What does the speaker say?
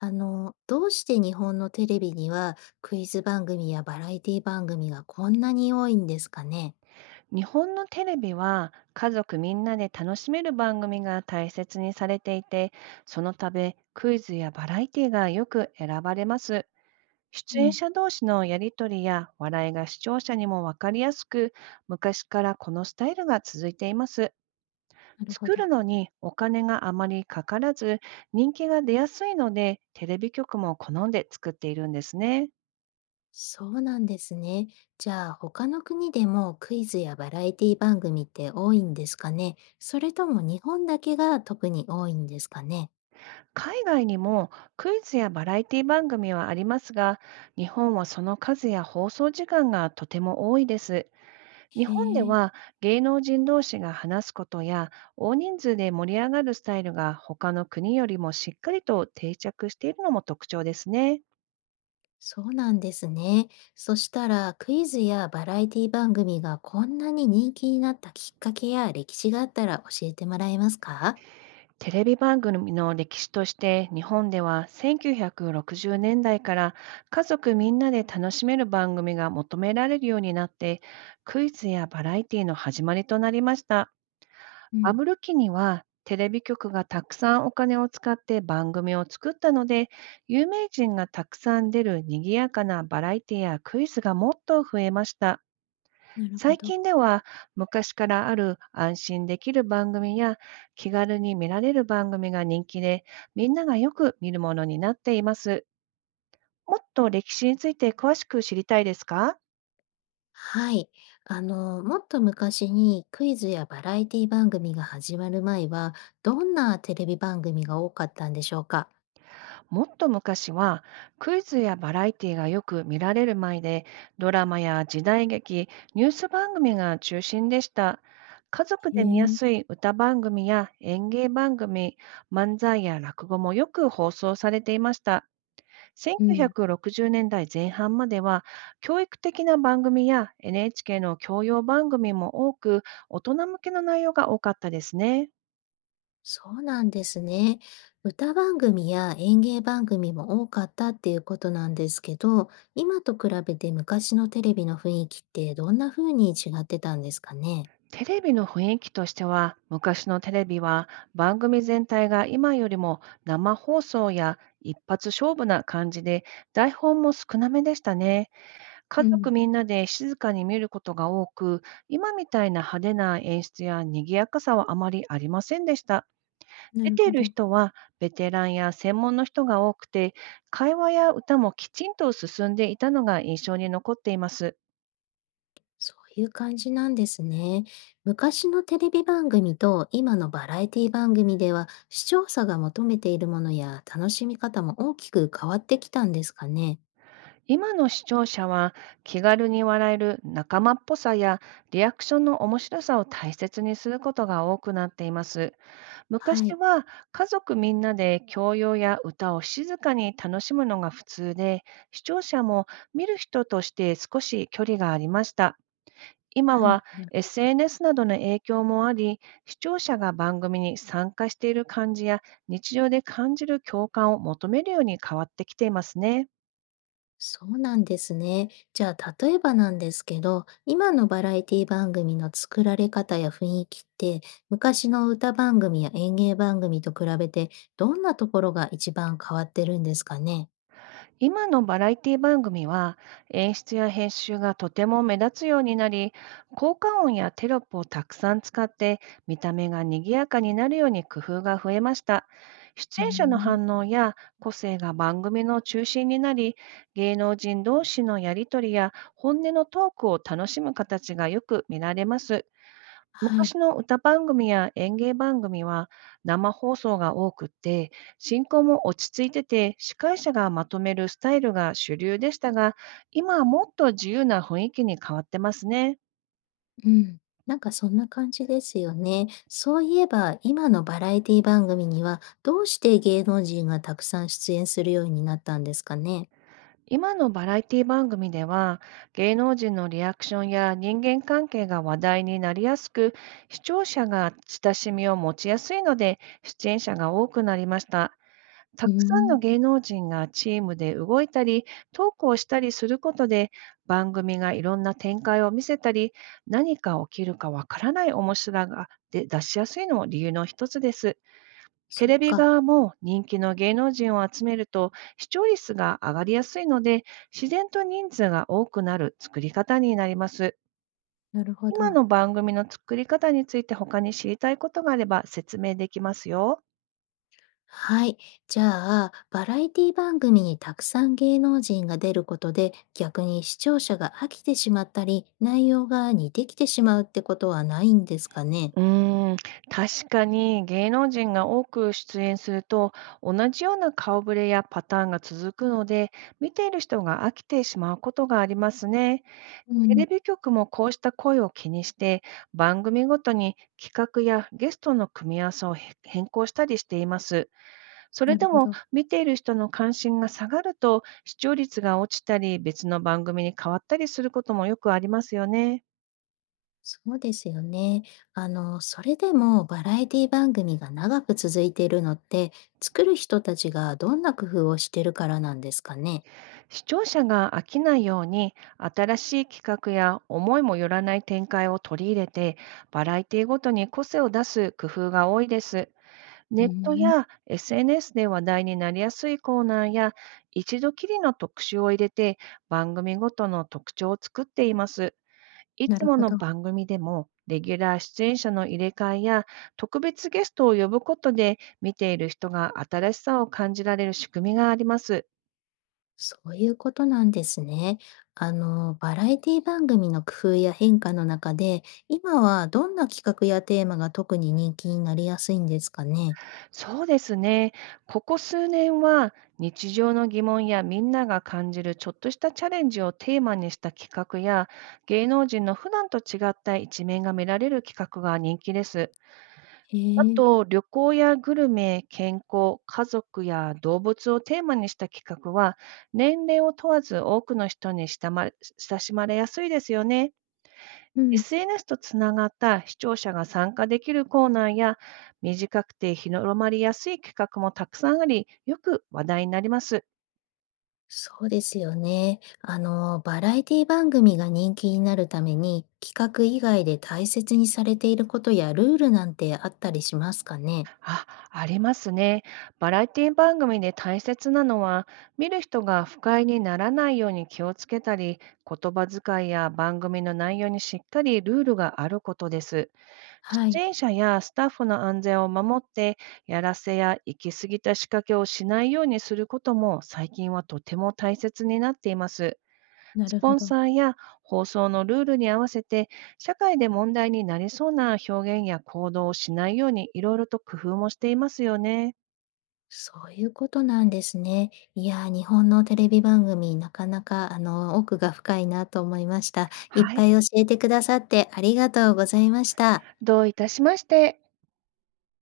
どうして日本のテレビにはクイズ番組やバラエティ番組がこんなに多いんですかね。日本のテレビは家族みんなで楽しめる番組が大切にされていて、そのためクイズやバラエティがよく選ばれます。う出演ん。者同士のやりとりや笑いが視聴者にもわかりやすく、昔からこのスタイルが続いています。なるほ作ど。るのにお金があまりかからず、人気が出やすいので、テレビ局も好んで作っているんですね。そうなんですね。じゃあ他の国でもクイズやバラエティ番組って多いんですかね。それとも日本だけが特に多いんですかね。海外にもクイズやバラエティ番組はありますが、日本はその数や放送時間がとても多いです。日へ本でえ。は芸能人同士が話すことや大人数で盛り上がるスタイルが他の国よりもしっかりと定着しているのも特徴ですね。そうなんですね。そしたらクイズやバラエティ番組がこんなに人気になったきっかけや歴史があったら教えてもらえますか？テレビ番組の歴史として、日本では1960年代から家族みんなで楽しめる番組が求められるようになって、クイズやバラエティの始まりとなりました。うバん。ブル期にはテレビ局がたくさんお金を使って番組を作ったので、有名人がたくさん出る賑やかなバラエティやクイズがもっと増えました。なるほ最ど。近では、昔からある安心できる番組や気軽に見られる番組が人気で、みんながよく見るものになっています。もっと歴史について詳しく知りたいですか？はい。もっと昔にクイズやバラエティ番組が始まる前は、どんなテレビ番組が多かったんでしょうか？もっと昔はクイズやバラエティがよく見られる前で、ドラマや時代劇、ニュース番組が中心でした。家族へで見やえ。すい歌番組や演芸番組、漫才や落語もよく放送されていました。うん。1960年代前半までは、教育的な番組や NHK の教養番組も多く、大人向けの内容が多かったですね。そうなんですね。歌番組や演芸番組も多かったっていうことなんですけど、今と比べて昔のテレビの雰囲気ってどんな風に違ってたんですかね？テレビの雰囲気としては、昔のテレビは番組全体が今よりも生放送や一発勝負な感じで、台本も少なめでしたね。う家族ん。みんなで静かに見ることが多く、今みたいな派手な演出や賑やかさはあまりありませんでした。な出るていほるど。人はベテランや専門の人が多くて、会話や歌もきちんと進んでいたのが印象に残っています。そういう感じなんですね。昔のテレビ番組と今のバラエティ番組では視聴者が求めているものや楽しみ方も大きく変わってきたんですかね。今の視聴者は、気軽に笑える仲間っぽさやリアクションの面白さを大切にすることが多くなっています。は昔い。は家族みんなで教養や歌を静かに楽しむのが普通で、視聴者も見る人として少し距離がありました。今はい。は な SNS などの影響もあり、視聴者が番組に参加している感じや日常で感じる共感を求めるように変わってきていますね。そうなんですね。じゃあ例えばなんですけど、今のバラエティ番組の作られ方や雰囲気って昔の歌番組や演芸番組と比べてどんなところが一番変わってるんですかね。今のバラエティ番組は演出や編集がとても目立つようになり、効果音やテロップをたくさん使って、見た目が賑やかになるように工夫が増えました。出うー演者のん。反応や個性が番組の中心になり、芸能人同士のやりとりや本音のトークを楽しむ形がよく見られます。は昔い。の歌番組や演芸番組は生放送が多くって、進行も落ち着いてて、司会者がまとめるスタイルが主流でしたが、今はもっと自由な雰囲気に変わってますね。うん、なんかそんな感じですよね。そういえば、今のバラエティ番組には、どうして芸能人がたくさん出演するようになったんですかね。今のバラエティ番組では、芸能人のリアクションや人間関係が話題になりやすく、視聴者が親しみを持ちやすいので、出演者が多くなりました。たうーくさんのん。芸能人がチームで動いたり、トークをしたりすることで、番組がいろんな展開を見せたり、何が起きるかわからない面白さが出しやすいのも理由の一つです。テそっレビか。側も人気の芸能人を集めると視聴率が上がりやすいので、自然と人数が多くなる作り方になります。なるほ今ど。の番組の作り方について他に知りたいことがあれば説明できますよ。はい。じゃあ、バラエティ番組にたくさん芸能人が出ることで、逆に視聴者が飽きてしまったり、内容が似てきてしまうってことはないんですかね。うーん、確かに芸能人が多く出演すると、同じような顔ぶれやパターンが続くので、見ている人が飽きてしまうことがありますね。うテん。レビ局もこうした声を気にして、番組ごとに企画やゲストの組み合わせを変更したりしています。それなでるほもど。見ている人の関心が下がると、視聴率が落ちたり別の番組に変わったりすることもよくありますよね。そうですよね。それでもバラエティ番組が長く続いているのって、作る人たちがどんな工夫をしてるからなんですかね。視聴者が飽きないように、新しい企画や思いもよらない展開を取り入れて、バラエティごとに個性を出す工夫が多いです。うネーットん。や SNS で話題になりやすいコーナーや、一度きりの特集を入れて番組ごとの特徴を作っています。いなつるもほのど。番組でもレギュラー出演者の入れ替えや特別ゲストを呼ぶことで、見ている人が新しさを感じられる仕組みがあります。そういうことなんですね。バラエティ番組の工夫や変化の中で、今はどんな企画やテーマが特に人気になりやすいんですかね。そうですね。ここ数年は、日常の疑問やみんなが感じるちょっとしたチャレンジをテーマにした企画や、芸能人の普段と違った一面が見られる企画が人気です。へあえ。と、旅行やグルメ、健康、家族や動物をテーマにした企画は、年齢を問わず多くの人に親しまれやすいですよね。うん。SNS とつながった視聴者が参加できるコーナーや、短くて広まりやすい企画もたくさんあり、よく話題になります。そうですよね。バラエティ番組が人気になるために、企画以外で大切にされていることやルールなんてあったりしますかね？あ、ありますね。バラエティ番組で大切なのは、見る人が不快にならないように気をつけたり、言葉遣いや番組の内容にしっかりルールがあることです。は出い。演者やスタッフの安全を守って、やらせや行き過ぎた仕掛けをしないようにすることも最近はとても大切になっています。なスるポほンど。サーや放送のルールに合わせて、社会で問題になりそうな表現や行動をしないように、いろいろと工夫もしていますよね。そういうことなんですね。いやー、日本のテレビ番組、なかなか、奥が深いなと思いました。いっはい、ぱい教えてくださってありがとうございました。どういたしまして。